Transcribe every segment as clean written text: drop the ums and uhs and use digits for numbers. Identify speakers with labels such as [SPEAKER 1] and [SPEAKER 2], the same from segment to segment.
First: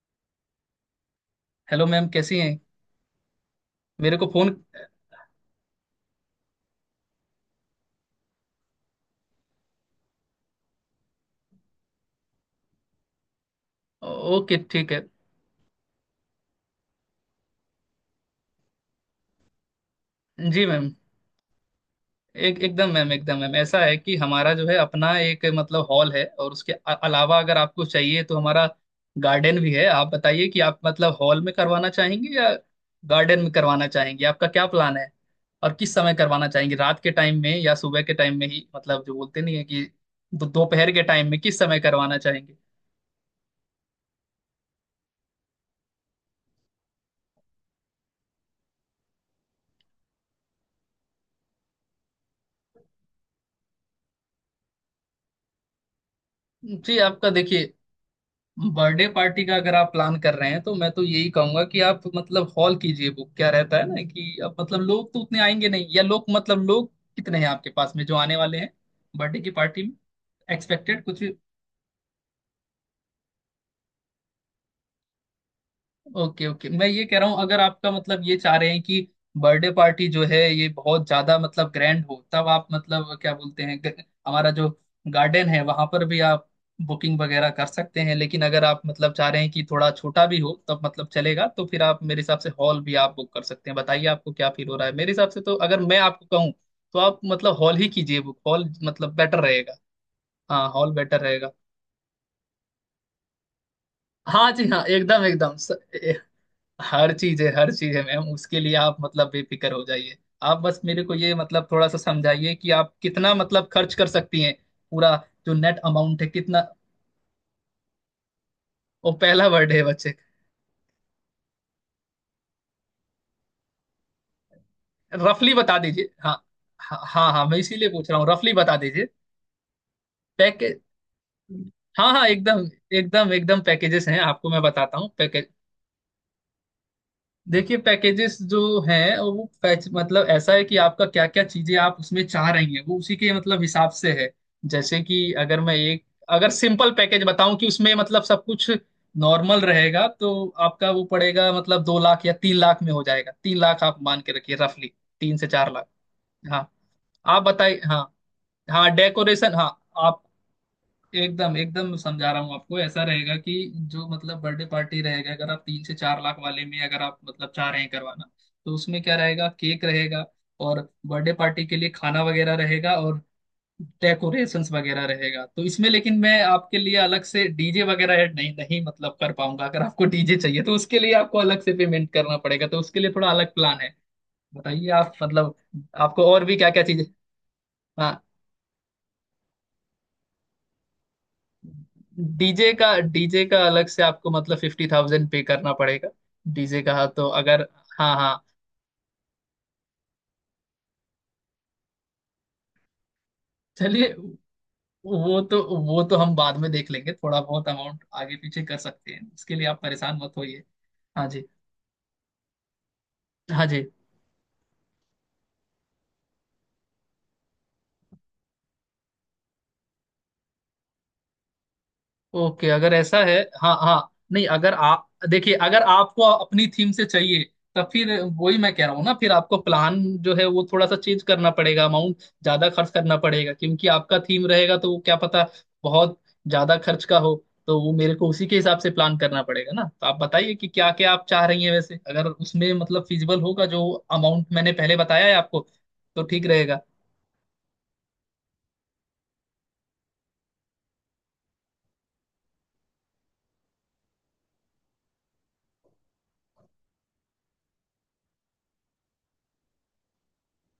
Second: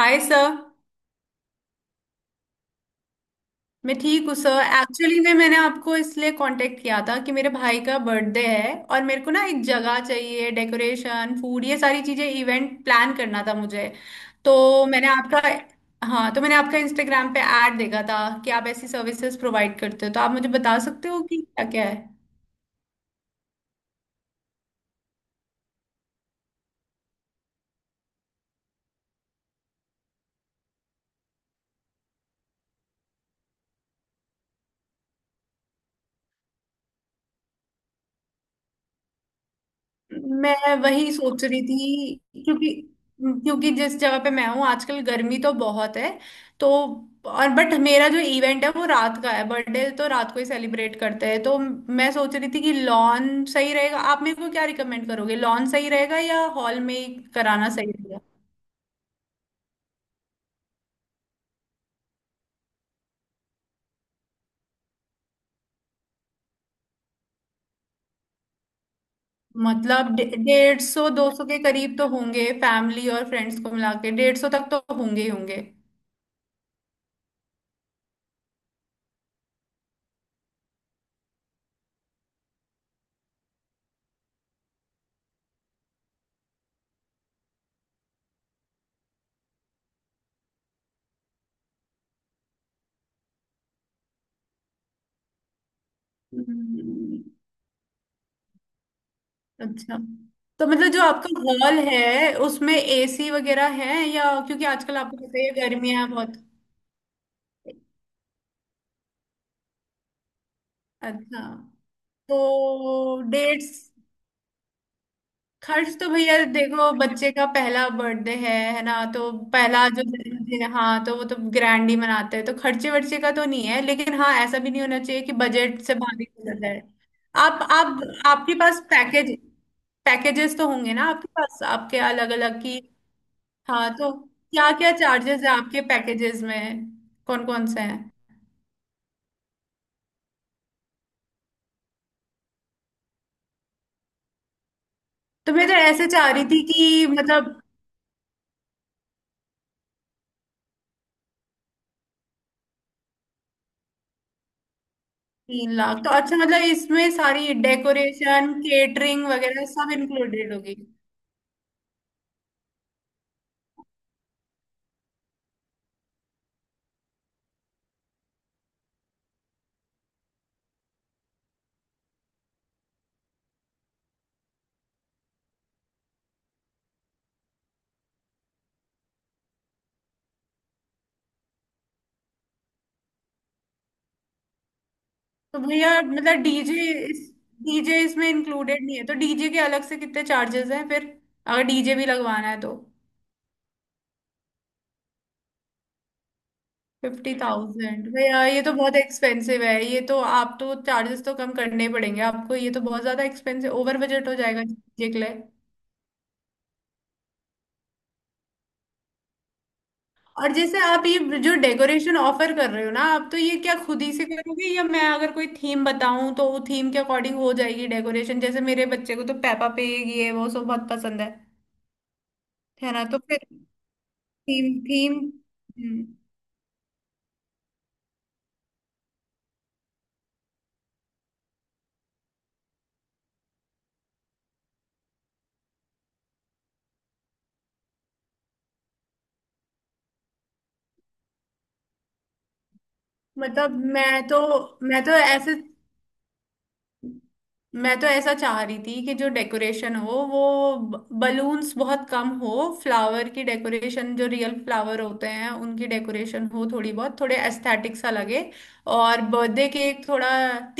[SPEAKER 1] हाय sir.
[SPEAKER 2] Hello ma'am, कैसी हैं?
[SPEAKER 1] मैं
[SPEAKER 2] मेरे को
[SPEAKER 1] ठीक हूँ
[SPEAKER 2] फोन।
[SPEAKER 1] सर। एक्चुअली में मैंने आपको इसलिए कांटेक्ट किया था कि मेरे भाई का बर्थडे है और मेरे को ना एक जगह चाहिए, डेकोरेशन, फूड, ये सारी चीज़ें। इवेंट प्लान करना था मुझे।
[SPEAKER 2] ओके,
[SPEAKER 1] तो
[SPEAKER 2] ठीक है।
[SPEAKER 1] मैंने आपका हाँ तो मैंने आपका इंस्टाग्राम पे ऐड देखा था कि आप ऐसी सर्विसेज प्रोवाइड करते हो। तो आप मुझे
[SPEAKER 2] जी
[SPEAKER 1] बता
[SPEAKER 2] मैम।
[SPEAKER 1] सकते हो कि क्या क्या है।
[SPEAKER 2] एक एकदम मैम ऐसा है कि हमारा जो है अपना एक मतलब हॉल है, और उसके अलावा अगर आपको चाहिए तो हमारा गार्डन भी है। आप बताइए कि आप मतलब हॉल में करवाना चाहेंगे या गार्डन में करवाना चाहेंगे, आपका क्या प्लान है? और किस समय करवाना चाहेंगे, रात के टाइम में या सुबह के टाइम में ही, मतलब जो बोलते नहीं है कि
[SPEAKER 1] मैं
[SPEAKER 2] दोपहर के
[SPEAKER 1] वही
[SPEAKER 2] टाइम में,
[SPEAKER 1] सोच
[SPEAKER 2] किस
[SPEAKER 1] रही
[SPEAKER 2] समय करवाना
[SPEAKER 1] थी।
[SPEAKER 2] चाहेंगे?
[SPEAKER 1] क्योंकि क्योंकि जिस जगह पे मैं हूँ आजकल गर्मी तो बहुत है। तो और बट मेरा जो इवेंट है वो रात का है। बर्थडे तो रात को ही सेलिब्रेट करते हैं। तो मैं सोच रही थी कि लॉन सही रहेगा। आप मेरे को क्या रिकमेंड करोगे, लॉन सही रहेगा या हॉल में
[SPEAKER 2] जी,
[SPEAKER 1] ही
[SPEAKER 2] आपका
[SPEAKER 1] कराना
[SPEAKER 2] देखिए
[SPEAKER 1] सही रहेगा?
[SPEAKER 2] बर्थडे पार्टी का अगर आप प्लान कर रहे हैं तो मैं तो यही कहूंगा कि आप मतलब हॉल कीजिए बुक। क्या रहता है ना कि अब मतलब लोग तो उतने आएंगे नहीं, या लोग मतलब लोग कितने हैं आपके पास में जो आने वाले हैं बर्थडे की पार्टी में
[SPEAKER 1] मतलब डेढ़
[SPEAKER 2] एक्सपेक्टेड
[SPEAKER 1] सौ
[SPEAKER 2] कुछ?
[SPEAKER 1] दो सौ के करीब तो होंगे। फैमिली और फ्रेंड्स को मिला के 150 तक तो होंगे ही
[SPEAKER 2] ओके ओके, मैं ये कह रहा हूँ अगर आपका मतलब ये चाह रहे हैं कि बर्थडे पार्टी जो है ये बहुत ज्यादा मतलब ग्रैंड हो, तब आप मतलब क्या बोलते हैं हमारा जो गार्डन है वहां पर भी आप बुकिंग वगैरह कर सकते हैं। लेकिन अगर आप मतलब चाह रहे हैं कि थोड़ा छोटा भी हो तब मतलब चलेगा, तो फिर आप मेरे हिसाब से हॉल भी आप बुक कर सकते हैं। बताइए आपको क्या फील हो रहा है? मेरे हिसाब से तो अगर मैं आपको कहूँ तो आप
[SPEAKER 1] होंगे।
[SPEAKER 2] मतलब हॉल ही कीजिए बुक, हॉल मतलब बेटर रहेगा।
[SPEAKER 1] अच्छा, तो
[SPEAKER 2] हाँ, हॉल
[SPEAKER 1] मतलब जो
[SPEAKER 2] बेटर
[SPEAKER 1] आपका
[SPEAKER 2] रहेगा।
[SPEAKER 1] हॉल है उसमें एसी वगैरह है? या
[SPEAKER 2] हाँ जी
[SPEAKER 1] क्योंकि
[SPEAKER 2] हाँ,
[SPEAKER 1] आजकल आपको
[SPEAKER 2] एकदम
[SPEAKER 1] पता ही है
[SPEAKER 2] एकदम,
[SPEAKER 1] गर्मियां बहुत।
[SPEAKER 2] हर चीज है, हर चीज है मैम, उसके लिए आप मतलब बेफिक्र हो जाइए। आप बस मेरे को ये
[SPEAKER 1] अच्छा
[SPEAKER 2] मतलब थोड़ा सा
[SPEAKER 1] तो
[SPEAKER 2] समझाइए कि आप कितना मतलब
[SPEAKER 1] डेट्स।
[SPEAKER 2] खर्च कर सकती हैं, पूरा जो नेट
[SPEAKER 1] खर्च तो
[SPEAKER 2] अमाउंट है
[SPEAKER 1] भैया
[SPEAKER 2] कितना?
[SPEAKER 1] देखो बच्चे का पहला बर्थडे है ना?
[SPEAKER 2] वो
[SPEAKER 1] तो
[SPEAKER 2] पहला बर्थडे है
[SPEAKER 1] पहला जो
[SPEAKER 2] बच्चे,
[SPEAKER 1] जन्मदिन है, हाँ, तो वो तो ग्रैंड ही मनाते हैं। तो खर्चे वर्चे का तो नहीं है, लेकिन हाँ ऐसा भी नहीं होना चाहिए कि
[SPEAKER 2] रफली बता
[SPEAKER 1] बजट से
[SPEAKER 2] दीजिए।
[SPEAKER 1] बाहर ही
[SPEAKER 2] हाँ
[SPEAKER 1] चला जाए।
[SPEAKER 2] हाँ हाँ हाँ, मैं
[SPEAKER 1] आप
[SPEAKER 2] इसीलिए
[SPEAKER 1] आप
[SPEAKER 2] पूछ रहा हूँ, रफली
[SPEAKER 1] आपके
[SPEAKER 2] बता
[SPEAKER 1] पास
[SPEAKER 2] दीजिए।
[SPEAKER 1] पैकेज, पैकेजेस तो
[SPEAKER 2] पैकेज,
[SPEAKER 1] होंगे ना आपके पास, आपके
[SPEAKER 2] हाँ हाँ
[SPEAKER 1] अलग अलग
[SPEAKER 2] एकदम,
[SPEAKER 1] की?
[SPEAKER 2] एकदम एकदम
[SPEAKER 1] हाँ
[SPEAKER 2] पैकेजेस
[SPEAKER 1] तो
[SPEAKER 2] हैं, आपको मैं
[SPEAKER 1] क्या क्या
[SPEAKER 2] बताता हूँ।
[SPEAKER 1] चार्जेस है आपके पैकेजेस में, कौन कौन
[SPEAKER 2] देखिए,
[SPEAKER 1] से हैं?
[SPEAKER 2] पैकेजेस जो है वो पैच मतलब ऐसा है कि आपका क्या क्या चीजें आप उसमें चाह रही हैं, वो उसी के मतलब हिसाब से है। जैसे कि
[SPEAKER 1] तो
[SPEAKER 2] अगर
[SPEAKER 1] मैं
[SPEAKER 2] मैं
[SPEAKER 1] तो
[SPEAKER 2] एक,
[SPEAKER 1] ऐसे चाह रही
[SPEAKER 2] अगर
[SPEAKER 1] थी
[SPEAKER 2] सिंपल
[SPEAKER 1] कि
[SPEAKER 2] पैकेज बताऊं
[SPEAKER 1] मतलब।
[SPEAKER 2] कि उसमें मतलब सब कुछ नॉर्मल रहेगा, तो आपका वो पड़ेगा मतलब दो लाख या तीन लाख में हो जाएगा। तीन लाख आप मान के रखिए रफली, तीन से चार
[SPEAKER 1] तीन
[SPEAKER 2] लाख।
[SPEAKER 1] लाख तो अच्छा, मतलब
[SPEAKER 2] हाँ,
[SPEAKER 1] इसमें
[SPEAKER 2] आप
[SPEAKER 1] सारी
[SPEAKER 2] बताइए, हाँ,
[SPEAKER 1] डेकोरेशन
[SPEAKER 2] हाँ
[SPEAKER 1] केटरिंग
[SPEAKER 2] डेकोरेशन,
[SPEAKER 1] वगैरह
[SPEAKER 2] हाँ।
[SPEAKER 1] सब
[SPEAKER 2] आप
[SPEAKER 1] इंक्लूडेड होगी?
[SPEAKER 2] एकदम एकदम समझा रहा हूँ आपको, ऐसा रहेगा कि जो मतलब बर्थडे पार्टी रहेगा, अगर आप तीन से चार लाख वाले में अगर आप मतलब चाह रहे हैं करवाना, तो उसमें क्या रहेगा, केक रहेगा, और बर्थडे पार्टी के लिए खाना वगैरह रहेगा, और डेकोरेशंस वगैरह रहेगा। तो इसमें लेकिन मैं आपके लिए अलग से डीजे वगैरह ऐड नहीं, नहीं मतलब कर पाऊंगा। अगर आपको डीजे चाहिए तो उसके लिए आपको अलग से पेमेंट करना पड़ेगा, तो उसके लिए थोड़ा अलग प्लान है। बताइए, आप मतलब
[SPEAKER 1] तो भैया
[SPEAKER 2] आपको
[SPEAKER 1] मतलब
[SPEAKER 2] और भी क्या
[SPEAKER 1] डीजे,
[SPEAKER 2] क्या चीजें?
[SPEAKER 1] इस डीजे इसमें इंक्लूडेड नहीं है तो डीजे के अलग से कितने चार्जेस हैं फिर, अगर डीजे भी लगवाना है
[SPEAKER 2] डीजे
[SPEAKER 1] तो?
[SPEAKER 2] का, डीजे का अलग से आपको मतलब फिफ्टी थाउजेंड पे करना पड़ेगा डीजे का। हाँ, तो
[SPEAKER 1] फिफ्टी
[SPEAKER 2] अगर
[SPEAKER 1] थाउजेंड
[SPEAKER 2] हाँ हाँ,
[SPEAKER 1] भैया ये तो बहुत एक्सपेंसिव है। ये तो आप तो चार्जेस तो कम करने ही पड़ेंगे आपको। ये तो बहुत ज्यादा एक्सपेंसिव ओवर
[SPEAKER 2] चलिए,
[SPEAKER 1] बजट हो जाएगा डीजे के लिए।
[SPEAKER 2] वो तो हम बाद में देख लेंगे, थोड़ा बहुत अमाउंट आगे पीछे कर सकते हैं, उसके लिए आप परेशान मत
[SPEAKER 1] और
[SPEAKER 2] होइए।
[SPEAKER 1] जैसे आप
[SPEAKER 2] हाँ
[SPEAKER 1] ये
[SPEAKER 2] जी
[SPEAKER 1] जो डेकोरेशन ऑफर कर रहे हो ना आप, तो ये
[SPEAKER 2] हाँ
[SPEAKER 1] क्या
[SPEAKER 2] जी,
[SPEAKER 1] खुद ही से करोगे, या मैं अगर कोई थीम बताऊं तो वो थीम के अकॉर्डिंग हो जाएगी डेकोरेशन? जैसे मेरे बच्चे को तो पेपा पिग ये वो सब बहुत पसंद है
[SPEAKER 2] ओके, अगर
[SPEAKER 1] है ना?
[SPEAKER 2] ऐसा
[SPEAKER 1] तो
[SPEAKER 2] है
[SPEAKER 1] फिर
[SPEAKER 2] हाँ हाँ, नहीं
[SPEAKER 1] थीम,
[SPEAKER 2] अगर आप
[SPEAKER 1] थीम
[SPEAKER 2] देखिए, अगर आपको अपनी थीम से चाहिए तब फिर वही मैं कह रहा हूँ ना, फिर आपको प्लान जो है वो थोड़ा सा चेंज करना पड़ेगा, अमाउंट ज्यादा खर्च करना पड़ेगा, क्योंकि आपका थीम रहेगा तो वो क्या पता बहुत ज्यादा खर्च का हो, तो वो मेरे को उसी के हिसाब से प्लान करना पड़ेगा ना। तो आप बताइए कि क्या क्या आप चाह रही हैं, वैसे अगर उसमें मतलब फिजिबल होगा
[SPEAKER 1] मतलब
[SPEAKER 2] जो अमाउंट मैंने पहले
[SPEAKER 1] मैं तो
[SPEAKER 2] बताया है
[SPEAKER 1] ऐसे
[SPEAKER 2] आपको तो ठीक रहेगा।
[SPEAKER 1] मैं तो ऐसा चाह रही थी कि जो डेकोरेशन हो वो बलून्स बहुत कम हो, फ्लावर की डेकोरेशन, जो रियल फ्लावर होते हैं उनकी डेकोरेशन हो थोड़ी बहुत, थोड़े एस्थेटिक सा लगे। और बर्थडे केक थोड़ा,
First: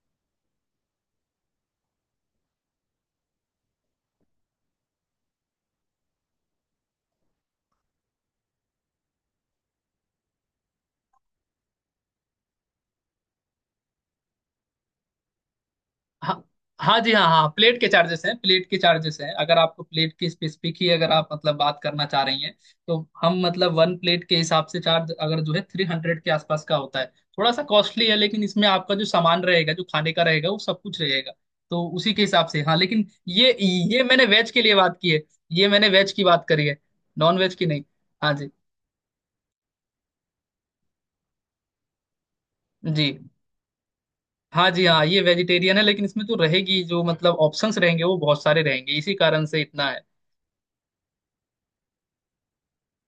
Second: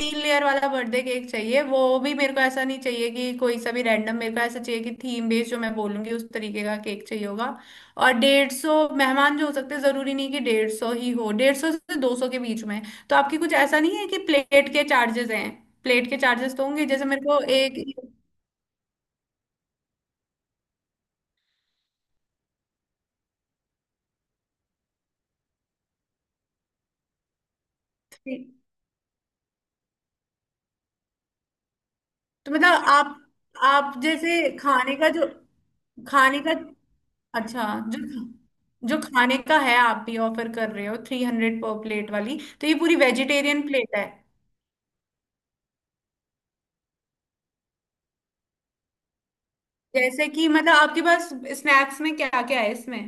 [SPEAKER 1] 3 लेयर वाला बर्थडे केक चाहिए। वो भी मेरे को ऐसा नहीं चाहिए कि कोई सा भी रैंडम। मेरे को ऐसा चाहिए कि थीम बेस्ड, जो मैं बोलूंगी उस तरीके का केक चाहिए होगा। और 150 मेहमान जो हो सकते हैं, जरूरी नहीं कि डेढ़ सौ ही हो, डेढ़ सौ से दो सौ के बीच में। तो आपकी कुछ ऐसा नहीं है कि प्लेट के चार्जेस हैं? प्लेट के
[SPEAKER 2] हाँ,
[SPEAKER 1] चार्जेस तो होंगे,
[SPEAKER 2] हाँ
[SPEAKER 1] जैसे
[SPEAKER 2] जी
[SPEAKER 1] मेरे
[SPEAKER 2] हाँ
[SPEAKER 1] को
[SPEAKER 2] हाँ, प्लेट
[SPEAKER 1] एक।
[SPEAKER 2] के चार्जेस हैं, प्लेट के चार्जेस हैं। अगर आपको प्लेट की स्पेसिफिक ही अगर आप मतलब बात करना चाह रही हैं, तो हम मतलब वन प्लेट के हिसाब से चार्ज अगर जो है थ्री हंड्रेड के आसपास का होता है, थोड़ा सा कॉस्टली है, लेकिन इसमें आपका जो सामान रहेगा, जो खाने का रहेगा वो सब कुछ रहेगा, तो उसी के हिसाब
[SPEAKER 1] तो
[SPEAKER 2] से। हाँ,
[SPEAKER 1] मतलब
[SPEAKER 2] लेकिन
[SPEAKER 1] आप
[SPEAKER 2] ये
[SPEAKER 1] आप
[SPEAKER 2] ये मैंने
[SPEAKER 1] जैसे
[SPEAKER 2] वेज के लिए
[SPEAKER 1] खाने
[SPEAKER 2] बात
[SPEAKER 1] का
[SPEAKER 2] की है,
[SPEAKER 1] जो,
[SPEAKER 2] ये मैंने वेज की
[SPEAKER 1] खाने
[SPEAKER 2] बात
[SPEAKER 1] का
[SPEAKER 2] करी है, नॉन वेज की
[SPEAKER 1] अच्छा,
[SPEAKER 2] नहीं।
[SPEAKER 1] जो
[SPEAKER 2] हाँ जी,
[SPEAKER 1] जो खाने का है आप भी ऑफर कर रहे हो 300 पर प्लेट वाली, तो ये पूरी
[SPEAKER 2] जी,
[SPEAKER 1] वेजिटेरियन प्लेट है?
[SPEAKER 2] हाँ जी हाँ, ये वेजिटेरियन है, लेकिन इसमें तो रहेगी जो मतलब ऑप्शंस रहेंगे वो बहुत सारे रहेंगे, इसी कारण से इतना है।
[SPEAKER 1] जैसे कि मतलब आपके पास स्नैक्स में क्या क्या है इसमें,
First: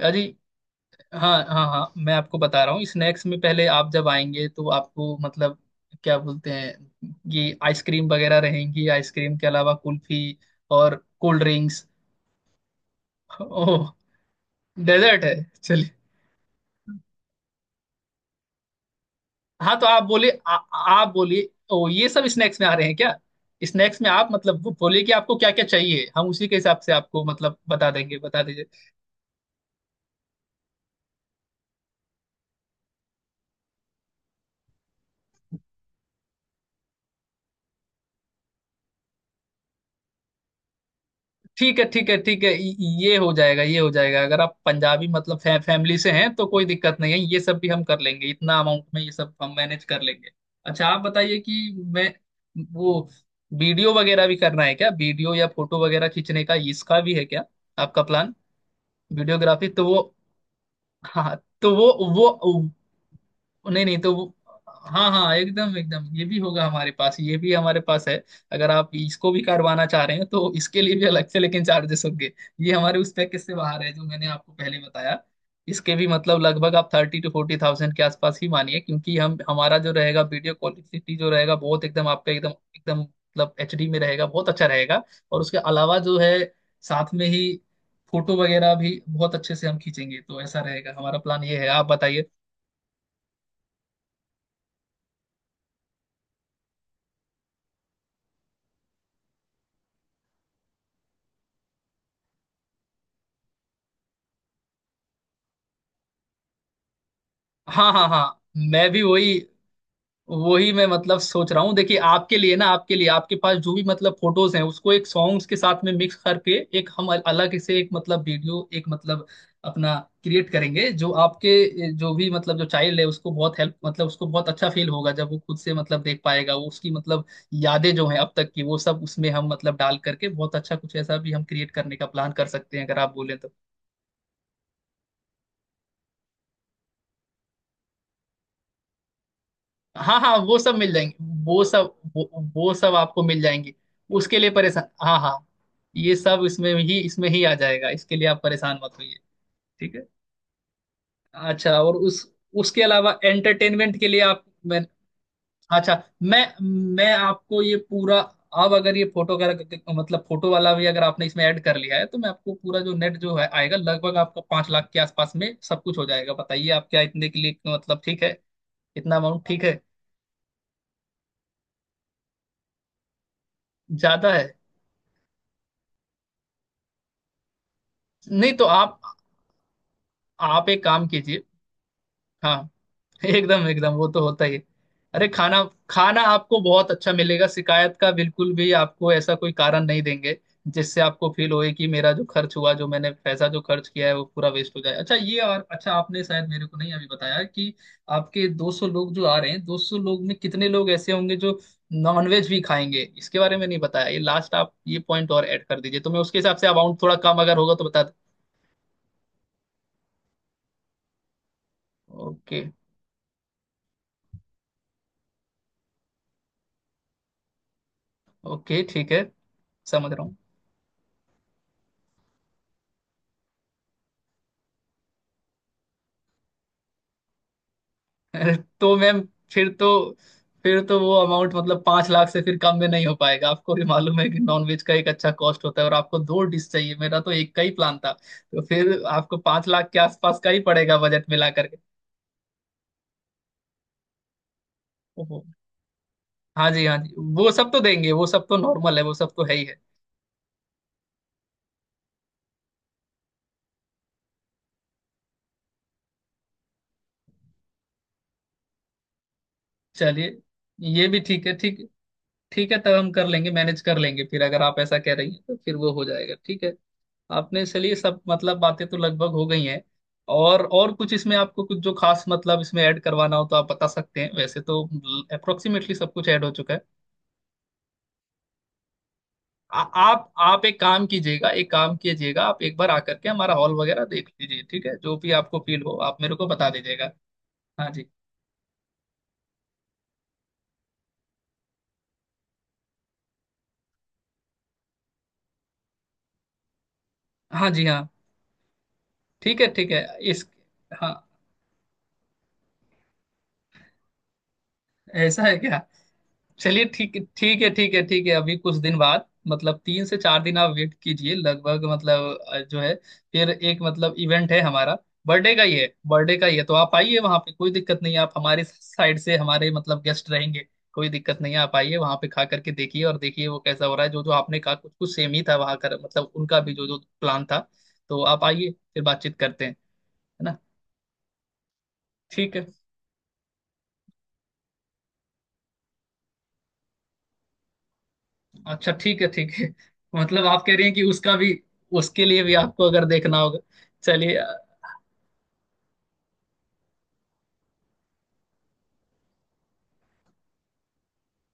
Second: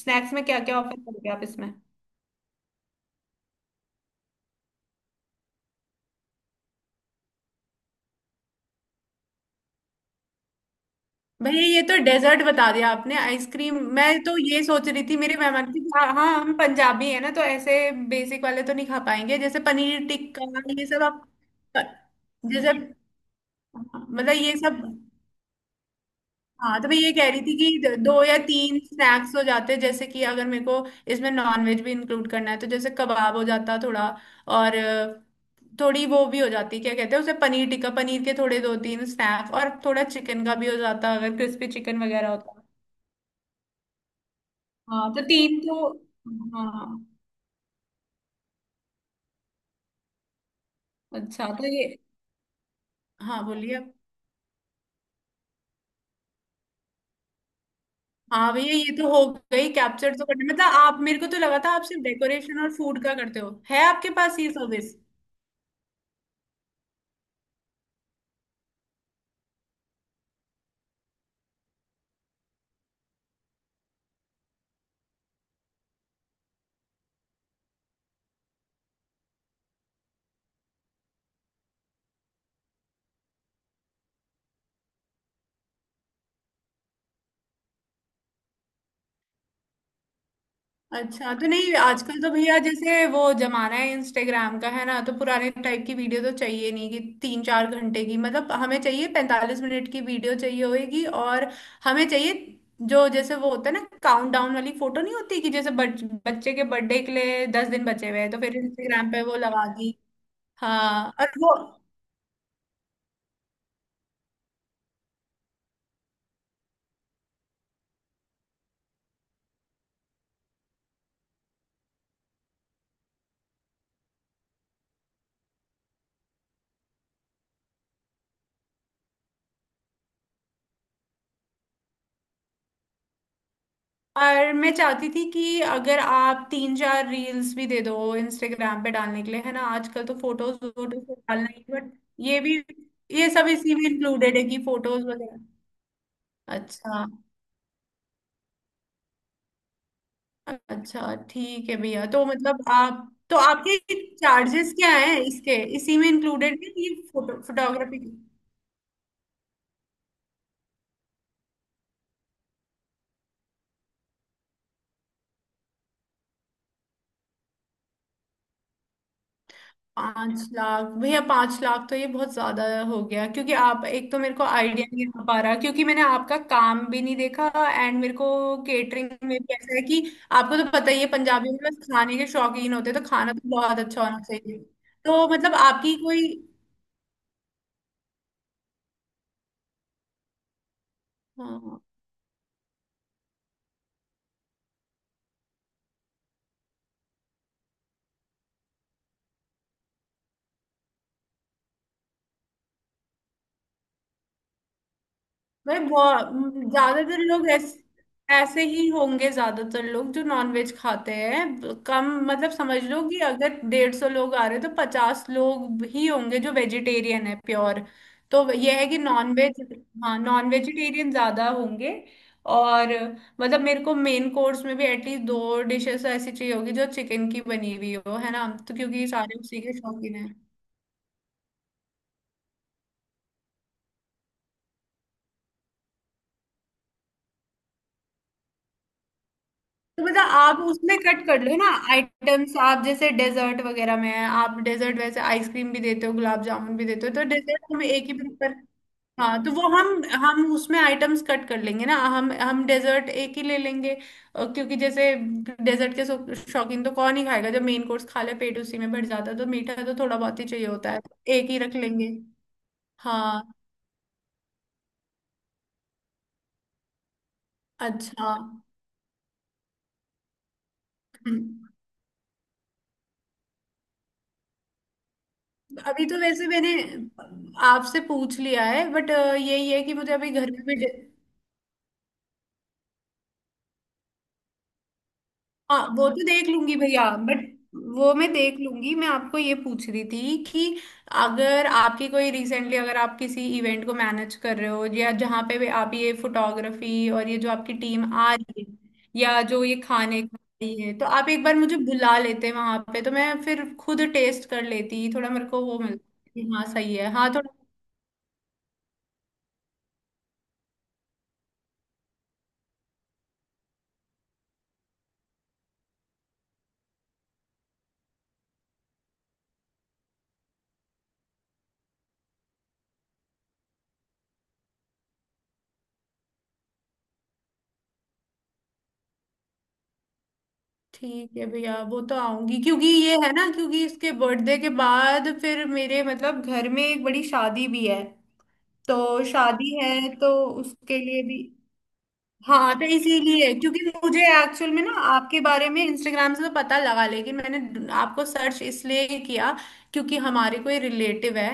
[SPEAKER 2] हाँ जी,
[SPEAKER 1] में क्या क्या ऑफर करोगे
[SPEAKER 2] हाँ
[SPEAKER 1] आप
[SPEAKER 2] हाँ
[SPEAKER 1] इसमें?
[SPEAKER 2] हाँ, मैं आपको बता रहा हूँ। स्नैक्स में पहले आप जब आएंगे तो आपको मतलब क्या बोलते हैं, ये आइसक्रीम वगैरह रहेंगी, आइसक्रीम के अलावा कुल्फी, और कोल्ड
[SPEAKER 1] भैया ये
[SPEAKER 2] ड्रिंक्स।
[SPEAKER 1] तो डेजर्ट बता दिया आपने, आइसक्रीम।
[SPEAKER 2] ओह,
[SPEAKER 1] मैं तो ये सोच रही थी
[SPEAKER 2] डेजर्ट है,
[SPEAKER 1] मेरे मेहमान की।
[SPEAKER 2] चलिए।
[SPEAKER 1] हाँ हाँ, हम पंजाबी है ना, तो ऐसे बेसिक वाले तो नहीं खा पाएंगे। जैसे
[SPEAKER 2] हाँ तो आप
[SPEAKER 1] पनीर
[SPEAKER 2] बोले
[SPEAKER 1] टिक्का ये सब
[SPEAKER 2] आप
[SPEAKER 1] आप,
[SPEAKER 2] बोलिए, ओ ये सब स्नैक्स में
[SPEAKER 1] जैसे
[SPEAKER 2] आ रहे हैं क्या? स्नैक्स में आप
[SPEAKER 1] मतलब ये
[SPEAKER 2] मतलब वो
[SPEAKER 1] सब।
[SPEAKER 2] बोलिए कि आपको क्या क्या चाहिए, हम उसी के
[SPEAKER 1] हाँ
[SPEAKER 2] हिसाब
[SPEAKER 1] तो
[SPEAKER 2] से
[SPEAKER 1] मैं ये
[SPEAKER 2] आपको
[SPEAKER 1] कह रही
[SPEAKER 2] मतलब
[SPEAKER 1] थी कि
[SPEAKER 2] बता
[SPEAKER 1] दो
[SPEAKER 2] देंगे,
[SPEAKER 1] या
[SPEAKER 2] बता दीजिए।
[SPEAKER 1] तीन स्नैक्स हो जाते, जैसे कि अगर मेरे को इसमें नॉनवेज भी इंक्लूड करना है तो जैसे कबाब हो जाता थोड़ा, और थोड़ी वो भी हो जाती, क्या कहते हैं उसे, पनीर टिक्का, पनीर के थोड़े दो तीन स्नैक्स, और थोड़ा चिकन का भी हो जाता अगर क्रिस्पी
[SPEAKER 2] ठीक है
[SPEAKER 1] चिकन
[SPEAKER 2] ठीक है
[SPEAKER 1] वगैरह
[SPEAKER 2] ठीक है
[SPEAKER 1] होता।
[SPEAKER 2] ये हो जाएगा अगर आप पंजाबी
[SPEAKER 1] हाँ तो
[SPEAKER 2] मतलब
[SPEAKER 1] तीन तो।
[SPEAKER 2] फैमिली से हैं तो कोई दिक्कत
[SPEAKER 1] हाँ।
[SPEAKER 2] नहीं है, ये सब भी हम कर लेंगे, इतना अमाउंट में ये सब हम मैनेज कर लेंगे। अच्छा, आप बताइए
[SPEAKER 1] अच्छा तो
[SPEAKER 2] कि
[SPEAKER 1] ये।
[SPEAKER 2] मैं, वो
[SPEAKER 1] हाँ बोलिए
[SPEAKER 2] वीडियो
[SPEAKER 1] आप।
[SPEAKER 2] वगैरह भी करना है क्या, वीडियो या फोटो वगैरह खींचने का, इसका भी है क्या आपका प्लान?
[SPEAKER 1] हाँ भैया ये तो हो
[SPEAKER 2] वीडियोग्राफी
[SPEAKER 1] गई
[SPEAKER 2] तो वो,
[SPEAKER 1] कैप्चर तो करने, मतलब आप, मेरे को
[SPEAKER 2] हाँ
[SPEAKER 1] तो लगा था
[SPEAKER 2] तो
[SPEAKER 1] आप
[SPEAKER 2] वो
[SPEAKER 1] सिर्फ
[SPEAKER 2] वो
[SPEAKER 1] डेकोरेशन और फूड का करते हो।
[SPEAKER 2] नहीं
[SPEAKER 1] है
[SPEAKER 2] नहीं
[SPEAKER 1] आपके
[SPEAKER 2] तो
[SPEAKER 1] पास ये सर्विस?
[SPEAKER 2] हाँ हाँ एकदम एकदम, ये भी होगा हमारे पास, ये भी हमारे पास है। अगर आप इसको भी करवाना चाह रहे हैं तो इसके लिए भी अलग से लेकिन चार्जेस होंगे, ये हमारे उस पैकेज से बाहर है जो मैंने आपको पहले बताया। इसके भी मतलब लगभग आप थर्टी टू फोर्टी थाउजेंड के आसपास ही मानिए, क्योंकि हम, हमारा जो रहेगा वीडियो क्वालिटी जो रहेगा बहुत एकदम आपका एकदम एकदम मतलब एचडी में रहेगा, बहुत अच्छा रहेगा। और उसके अलावा जो है साथ में ही फोटो वगैरह भी बहुत अच्छे से हम खींचेंगे, तो ऐसा रहेगा हमारा
[SPEAKER 1] अच्छा
[SPEAKER 2] प्लान,
[SPEAKER 1] तो
[SPEAKER 2] ये है,
[SPEAKER 1] नहीं,
[SPEAKER 2] आप
[SPEAKER 1] आजकल
[SPEAKER 2] बताइए।
[SPEAKER 1] तो भैया जैसे वो जमाना है इंस्टाग्राम का है ना, तो पुराने टाइप की वीडियो तो चाहिए नहीं कि तीन चार घंटे की, मतलब हमें चाहिए 45 मिनट की वीडियो चाहिए होगी। और हमें चाहिए जो, जैसे वो होता है ना काउंट डाउन वाली फोटो, नहीं होती कि जैसे बच्चे के बर्थडे के लिए 10 दिन
[SPEAKER 2] हाँ हाँ
[SPEAKER 1] बचे हुए हैं, तो
[SPEAKER 2] हाँ,
[SPEAKER 1] फिर
[SPEAKER 2] मैं भी
[SPEAKER 1] इंस्टाग्राम पे
[SPEAKER 2] वही,
[SPEAKER 1] वो लगा दी।
[SPEAKER 2] मैं
[SPEAKER 1] हाँ
[SPEAKER 2] मतलब
[SPEAKER 1] और
[SPEAKER 2] सोच
[SPEAKER 1] वो।
[SPEAKER 2] रहा हूँ, देखिए, आपके लिए ना, आपके लिए आपके पास जो भी मतलब फोटोज हैं उसको एक सॉन्ग्स के साथ में मिक्स करके, एक हम अलग से एक मतलब वीडियो, एक मतलब अपना क्रिएट करेंगे, जो आपके जो भी मतलब जो चाइल्ड है उसको बहुत हेल्प मतलब उसको बहुत अच्छा फील होगा जब वो खुद से मतलब देख पाएगा। वो उसकी मतलब यादें जो हैं अब तक की, वो सब उसमें हम मतलब डाल करके, बहुत अच्छा कुछ ऐसा भी हम क्रिएट करने का प्लान कर सकते हैं, अगर आप बोले तो।
[SPEAKER 1] और मैं चाहती थी कि अगर आप तीन चार रील्स भी दे दो इंस्टाग्राम पे डालने के लिए, है ना आजकल तो
[SPEAKER 2] हाँ हाँ, वो
[SPEAKER 1] फोटोज
[SPEAKER 2] सब मिल
[SPEAKER 1] वोटोज
[SPEAKER 2] जाएंगे,
[SPEAKER 1] तो डालना
[SPEAKER 2] वो
[SPEAKER 1] ही, बट
[SPEAKER 2] सब वो,
[SPEAKER 1] ये भी,
[SPEAKER 2] वो सब आपको
[SPEAKER 1] ये
[SPEAKER 2] मिल
[SPEAKER 1] सब
[SPEAKER 2] जाएंगे
[SPEAKER 1] इसी में इंक्लूडेड
[SPEAKER 2] उसके
[SPEAKER 1] है
[SPEAKER 2] लिए।
[SPEAKER 1] कि
[SPEAKER 2] परेशान
[SPEAKER 1] फोटोज
[SPEAKER 2] हाँ हाँ,
[SPEAKER 1] वगैरह?
[SPEAKER 2] ये सब इसमें ही
[SPEAKER 1] अच्छा।
[SPEAKER 2] इसमें ही आ जाएगा, इसके लिए आप परेशान मत होइए। ठीक है।
[SPEAKER 1] अच्छा ठीक
[SPEAKER 2] अच्छा,
[SPEAKER 1] है
[SPEAKER 2] और
[SPEAKER 1] भैया।
[SPEAKER 2] उस
[SPEAKER 1] तो मतलब
[SPEAKER 2] उसके
[SPEAKER 1] आप
[SPEAKER 2] अलावा
[SPEAKER 1] तो आपके
[SPEAKER 2] एंटरटेनमेंट के लिए आप,
[SPEAKER 1] चार्जेस
[SPEAKER 2] मैं,
[SPEAKER 1] क्या हैं इसके, इसी
[SPEAKER 2] अच्छा
[SPEAKER 1] में
[SPEAKER 2] मैं
[SPEAKER 1] इंक्लूडेड है ये
[SPEAKER 2] मैं
[SPEAKER 1] फोटो,
[SPEAKER 2] आपको ये
[SPEAKER 1] फोटोग्राफी?
[SPEAKER 2] पूरा, अब अगर ये फोटो का मतलब फोटो वाला भी अगर आपने इसमें ऐड कर लिया है तो मैं आपको पूरा जो नेट जो है आएगा लगभग आपका पांच लाख के आसपास में सब कुछ हो जाएगा। बताइए आप, क्या इतने के लिए मतलब ठीक है, इतना अमाउंट ठीक है?
[SPEAKER 1] 5 लाख? भैया पांच लाख तो ये बहुत ज्यादा हो गया, क्योंकि आप, एक तो
[SPEAKER 2] ज्यादा
[SPEAKER 1] मेरे
[SPEAKER 2] है,
[SPEAKER 1] को आइडिया नहीं आ पा रहा क्योंकि मैंने आपका काम भी नहीं देखा। एंड मेरे को
[SPEAKER 2] नहीं तो
[SPEAKER 1] केटरिंग में भी ऐसा है कि आपको
[SPEAKER 2] आप
[SPEAKER 1] तो
[SPEAKER 2] एक
[SPEAKER 1] पता ही
[SPEAKER 2] काम
[SPEAKER 1] है
[SPEAKER 2] कीजिए।
[SPEAKER 1] पंजाबियों में बस खाने के
[SPEAKER 2] हाँ
[SPEAKER 1] शौकीन होते हैं, तो खाना तो
[SPEAKER 2] एकदम
[SPEAKER 1] बहुत
[SPEAKER 2] एकदम,
[SPEAKER 1] अच्छा
[SPEAKER 2] वो
[SPEAKER 1] होना
[SPEAKER 2] तो होता ही
[SPEAKER 1] चाहिए।
[SPEAKER 2] है। अरे,
[SPEAKER 1] तो मतलब
[SPEAKER 2] खाना,
[SPEAKER 1] आपकी
[SPEAKER 2] खाना
[SPEAKER 1] कोई।
[SPEAKER 2] आपको बहुत अच्छा मिलेगा, शिकायत का बिल्कुल भी आपको ऐसा कोई कारण नहीं देंगे जिससे आपको फील होए
[SPEAKER 1] हाँ।
[SPEAKER 2] कि मेरा जो खर्च हुआ, जो मैंने पैसा जो खर्च किया है वो पूरा वेस्ट हो जाए। अच्छा ये, और अच्छा आपने शायद मेरे को नहीं अभी बताया कि आपके 200 लोग जो आ रहे हैं, 200 लोग में कितने लोग ऐसे होंगे जो नॉनवेज भी खाएंगे, इसके बारे में नहीं बताया। ये लास्ट आप ये पॉइंट और ऐड
[SPEAKER 1] भाई
[SPEAKER 2] कर दीजिए, तो मैं
[SPEAKER 1] बहुत,
[SPEAKER 2] उसके हिसाब से अमाउंट थोड़ा
[SPEAKER 1] ज्यादातर
[SPEAKER 2] कम
[SPEAKER 1] लोग
[SPEAKER 2] अगर होगा तो
[SPEAKER 1] ऐसे
[SPEAKER 2] बता दें।
[SPEAKER 1] ऐसे ही होंगे, ज्यादातर लोग जो नॉनवेज खाते हैं, कम, मतलब
[SPEAKER 2] ओके
[SPEAKER 1] समझ लो कि अगर 150 लोग आ रहे हैं तो 50 लोग ही होंगे जो वेजिटेरियन है प्योर। तो यह
[SPEAKER 2] ओके,
[SPEAKER 1] है कि
[SPEAKER 2] ठीक है,
[SPEAKER 1] नॉनवेज,
[SPEAKER 2] समझ
[SPEAKER 1] हाँ
[SPEAKER 2] रहा हूँ।
[SPEAKER 1] नॉन वेजिटेरियन ज्यादा होंगे। और मतलब मेरे को मेन कोर्स में भी एटलीस्ट दो डिशेस ऐसी चाहिए होगी जो चिकन की बनी हुई हो, है ना?
[SPEAKER 2] अरे
[SPEAKER 1] तो
[SPEAKER 2] तो
[SPEAKER 1] क्योंकि
[SPEAKER 2] मैम,
[SPEAKER 1] सारे उसी
[SPEAKER 2] फिर
[SPEAKER 1] के
[SPEAKER 2] तो
[SPEAKER 1] शौकीन हैं।
[SPEAKER 2] फिर तो वो अमाउंट मतलब पांच लाख से फिर कम में नहीं हो पाएगा। आपको भी मालूम है कि नॉनवेज का एक अच्छा कॉस्ट होता है, और आपको दो डिश चाहिए, मेरा तो एक का ही प्लान था, तो फिर आपको पांच लाख के
[SPEAKER 1] तो मतलब
[SPEAKER 2] आसपास का
[SPEAKER 1] आप
[SPEAKER 2] ही
[SPEAKER 1] उसमें
[SPEAKER 2] पड़ेगा
[SPEAKER 1] कट
[SPEAKER 2] बजट
[SPEAKER 1] कर
[SPEAKER 2] मिला
[SPEAKER 1] लो ना
[SPEAKER 2] करके।
[SPEAKER 1] आइटम्स। आप जैसे डेजर्ट वगैरह में है, आप डेजर्ट वैसे
[SPEAKER 2] ओहो,
[SPEAKER 1] आइसक्रीम भी देते हो गुलाब
[SPEAKER 2] हाँ
[SPEAKER 1] जामुन
[SPEAKER 2] जी
[SPEAKER 1] भी
[SPEAKER 2] हाँ
[SPEAKER 1] देते हो,
[SPEAKER 2] जी,
[SPEAKER 1] तो
[SPEAKER 2] वो
[SPEAKER 1] डेजर्ट
[SPEAKER 2] सब तो
[SPEAKER 1] हम एक
[SPEAKER 2] देंगे,
[SPEAKER 1] ही
[SPEAKER 2] वो सब
[SPEAKER 1] प्रिफर।
[SPEAKER 2] तो नॉर्मल है, वो सब
[SPEAKER 1] हाँ
[SPEAKER 2] तो
[SPEAKER 1] तो
[SPEAKER 2] है ही
[SPEAKER 1] वो
[SPEAKER 2] है।
[SPEAKER 1] हम, उसमें आइटम्स कट कर लेंगे ना। हम डेजर्ट एक ही ले लेंगे। क्योंकि जैसे डेजर्ट के शौकीन तो कौन ही खाएगा, जब मेन कोर्स खा ले पेट उसी में भर जाता है, तो मीठा तो थोड़ा
[SPEAKER 2] चलिए,
[SPEAKER 1] बहुत ही चाहिए होता है।
[SPEAKER 2] ये भी ठीक
[SPEAKER 1] एक
[SPEAKER 2] है,
[SPEAKER 1] ही रख
[SPEAKER 2] ठीक,
[SPEAKER 1] लेंगे।
[SPEAKER 2] ठीक है तब हम कर
[SPEAKER 1] हाँ।
[SPEAKER 2] लेंगे, मैनेज कर लेंगे, फिर अगर आप ऐसा कह रही हैं तो फिर वो हो जाएगा, ठीक है। आपने चलिए सब
[SPEAKER 1] अच्छा।
[SPEAKER 2] मतलब बातें तो लगभग हो गई हैं, और कुछ इसमें आपको
[SPEAKER 1] हम्म।
[SPEAKER 2] कुछ जो खास मतलब इसमें ऐड करवाना हो तो आप बता सकते हैं, वैसे तो अप्रोक्सीमेटली
[SPEAKER 1] अभी
[SPEAKER 2] सब
[SPEAKER 1] तो
[SPEAKER 2] कुछ ऐड
[SPEAKER 1] वैसे
[SPEAKER 2] हो
[SPEAKER 1] मैंने
[SPEAKER 2] चुका है।
[SPEAKER 1] आपसे पूछ लिया है बट यही है कि मुझे अभी घर
[SPEAKER 2] आप
[SPEAKER 1] में भी।
[SPEAKER 2] एक काम कीजिएगा, एक काम कीजिएगा, आप एक बार आकर के हमारा हॉल वगैरह देख लीजिए, ठीक है, जो भी आपको फील
[SPEAKER 1] हाँ
[SPEAKER 2] हो
[SPEAKER 1] वो
[SPEAKER 2] आप
[SPEAKER 1] तो
[SPEAKER 2] मेरे को
[SPEAKER 1] देख
[SPEAKER 2] बता
[SPEAKER 1] लूंगी
[SPEAKER 2] दीजिएगा।
[SPEAKER 1] भैया बट,
[SPEAKER 2] हाँ जी
[SPEAKER 1] वो मैं देख लूंगी। मैं आपको ये पूछ रही थी कि अगर आपकी कोई रिसेंटली अगर आप किसी इवेंट को मैनेज कर रहे हो, या जहाँ पे भी आप ये फोटोग्राफी और ये जो
[SPEAKER 2] हाँ
[SPEAKER 1] आपकी
[SPEAKER 2] जी हाँ,
[SPEAKER 1] टीम आ रही है, या
[SPEAKER 2] ठीक
[SPEAKER 1] जो
[SPEAKER 2] है
[SPEAKER 1] ये
[SPEAKER 2] ठीक है।
[SPEAKER 1] खाने खा
[SPEAKER 2] इस,
[SPEAKER 1] रही है, तो
[SPEAKER 2] हाँ
[SPEAKER 1] आप एक बार मुझे बुला लेते वहां पे, तो मैं फिर खुद टेस्ट कर लेती थोड़ा।
[SPEAKER 2] ऐसा
[SPEAKER 1] मेरे
[SPEAKER 2] है
[SPEAKER 1] को
[SPEAKER 2] क्या,
[SPEAKER 1] वो मिलता कि हाँ
[SPEAKER 2] चलिए
[SPEAKER 1] सही है,
[SPEAKER 2] ठीक,
[SPEAKER 1] हाँ थोड़ा।
[SPEAKER 2] ठीक है ठीक है ठीक है। अभी कुछ दिन बाद मतलब तीन से चार दिन आप वेट कीजिए, लगभग मतलब जो है, फिर एक मतलब इवेंट है हमारा, बर्थडे का ही है, बर्थडे का ही है, तो आप आइए, वहाँ पे कोई दिक्कत नहीं है, आप हमारे साइड से हमारे मतलब गेस्ट रहेंगे, कोई दिक्कत नहीं है, आप आइए वहाँ पे, खा करके देखिए और देखिए वो कैसा हो रहा है। जो जो आपने कहा कुछ कुछ सेम ही था वहाँ कर मतलब उनका भी जो जो प्लान था, तो आप आइए, फिर बातचीत करते हैं, है ना?
[SPEAKER 1] ठीक है भैया वो तो
[SPEAKER 2] ठीक
[SPEAKER 1] आऊंगी,
[SPEAKER 2] है।
[SPEAKER 1] क्योंकि ये है ना, क्योंकि इसके बर्थडे के बाद फिर मेरे मतलब घर में एक बड़ी शादी भी है।
[SPEAKER 2] अच्छा ठीक
[SPEAKER 1] तो
[SPEAKER 2] है ठीक है,
[SPEAKER 1] शादी है तो
[SPEAKER 2] मतलब आप कह रही हैं
[SPEAKER 1] उसके
[SPEAKER 2] कि
[SPEAKER 1] लिए
[SPEAKER 2] उसका
[SPEAKER 1] भी।
[SPEAKER 2] भी, उसके लिए भी
[SPEAKER 1] हाँ
[SPEAKER 2] आपको
[SPEAKER 1] तो
[SPEAKER 2] अगर देखना
[SPEAKER 1] इसीलिए,
[SPEAKER 2] होगा।
[SPEAKER 1] क्योंकि मुझे
[SPEAKER 2] चलिए
[SPEAKER 1] एक्चुअल में ना आपके बारे में इंस्टाग्राम से तो पता लगा, लेकिन मैंने आपको सर्च इसलिए किया क्योंकि हमारे कोई रिलेटिव है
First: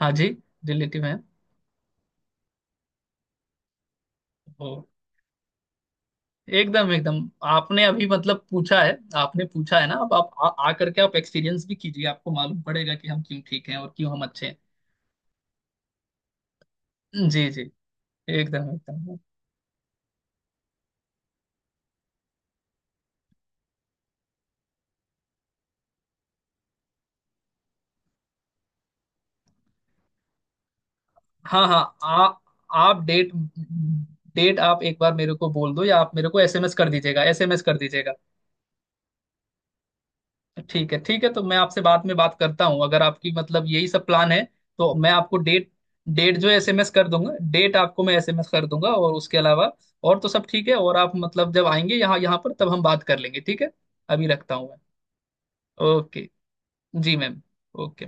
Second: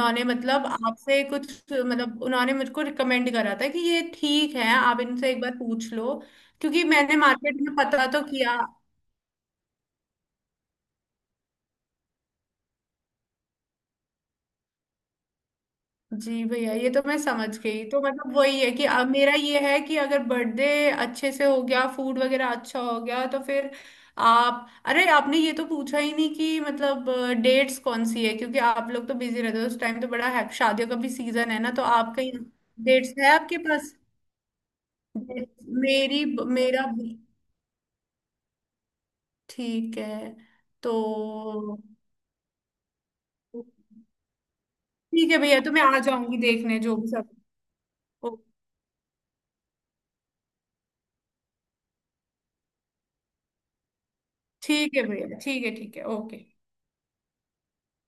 [SPEAKER 2] हाँ जी,
[SPEAKER 1] मतलब
[SPEAKER 2] रिलेटिव है,
[SPEAKER 1] आपसे कुछ, मतलब उन्होंने मुझको रिकमेंड करा था कि ये ठीक है
[SPEAKER 2] ओ,
[SPEAKER 1] आप इनसे एक बार पूछ लो, क्योंकि
[SPEAKER 2] एकदम
[SPEAKER 1] मैंने
[SPEAKER 2] एकदम।
[SPEAKER 1] मार्केट में
[SPEAKER 2] आपने अभी
[SPEAKER 1] पता तो
[SPEAKER 2] मतलब
[SPEAKER 1] किया।
[SPEAKER 2] पूछा है, आपने पूछा है ना, अब आप आ करके आप एक्सपीरियंस भी कीजिए, आपको मालूम पड़ेगा कि हम क्यों ठीक हैं और क्यों हम अच्छे
[SPEAKER 1] जी भैया ये तो मैं
[SPEAKER 2] हैं, जी
[SPEAKER 1] समझ
[SPEAKER 2] जी,
[SPEAKER 1] गई। तो मतलब वही
[SPEAKER 2] एकदम
[SPEAKER 1] है कि अब
[SPEAKER 2] एकदम।
[SPEAKER 1] मेरा ये है कि अगर बर्थडे अच्छे से हो गया फूड वगैरह अच्छा हो गया तो फिर। आप, अरे आपने ये तो पूछा ही नहीं कि मतलब डेट्स कौन सी है, क्योंकि आप लोग तो बिजी रहते हो उस टाइम तो बड़ा है शादियों का भी सीजन है
[SPEAKER 2] हाँ
[SPEAKER 1] ना,
[SPEAKER 2] हाँ
[SPEAKER 1] तो आपका
[SPEAKER 2] आप आप
[SPEAKER 1] डेट्स
[SPEAKER 2] डेट,
[SPEAKER 1] है आपके पास?
[SPEAKER 2] आप एक बार मेरे को बोल
[SPEAKER 1] Dates-
[SPEAKER 2] दो या आप
[SPEAKER 1] मेरी,
[SPEAKER 2] मेरे को एसएमएस
[SPEAKER 1] मेरा
[SPEAKER 2] कर
[SPEAKER 1] भी।
[SPEAKER 2] दीजिएगा, एसएमएस कर दीजिएगा।
[SPEAKER 1] ठीक है तो
[SPEAKER 2] ठीक है ठीक है, तो मैं आपसे बाद में बात करता हूँ, अगर आपकी मतलब
[SPEAKER 1] ठीक
[SPEAKER 2] यही सब प्लान है, तो मैं आपको
[SPEAKER 1] है भैया,
[SPEAKER 2] डेट,
[SPEAKER 1] तो मैं आ जाऊंगी
[SPEAKER 2] जो
[SPEAKER 1] देखने
[SPEAKER 2] एसएमएस
[SPEAKER 1] जो
[SPEAKER 2] कर
[SPEAKER 1] भी सब।
[SPEAKER 2] दूंगा, डेट आपको मैं
[SPEAKER 1] ओ,
[SPEAKER 2] एसएमएस कर दूंगा। और उसके अलावा और तो सब ठीक है, और आप मतलब जब आएंगे यहाँ, पर तब हम बात कर लेंगे, ठीक है। अभी रखता हूँ मैं।
[SPEAKER 1] ठीक है भैया ठीक है
[SPEAKER 2] ओके,
[SPEAKER 1] ओके।
[SPEAKER 2] जी मैम, ओके।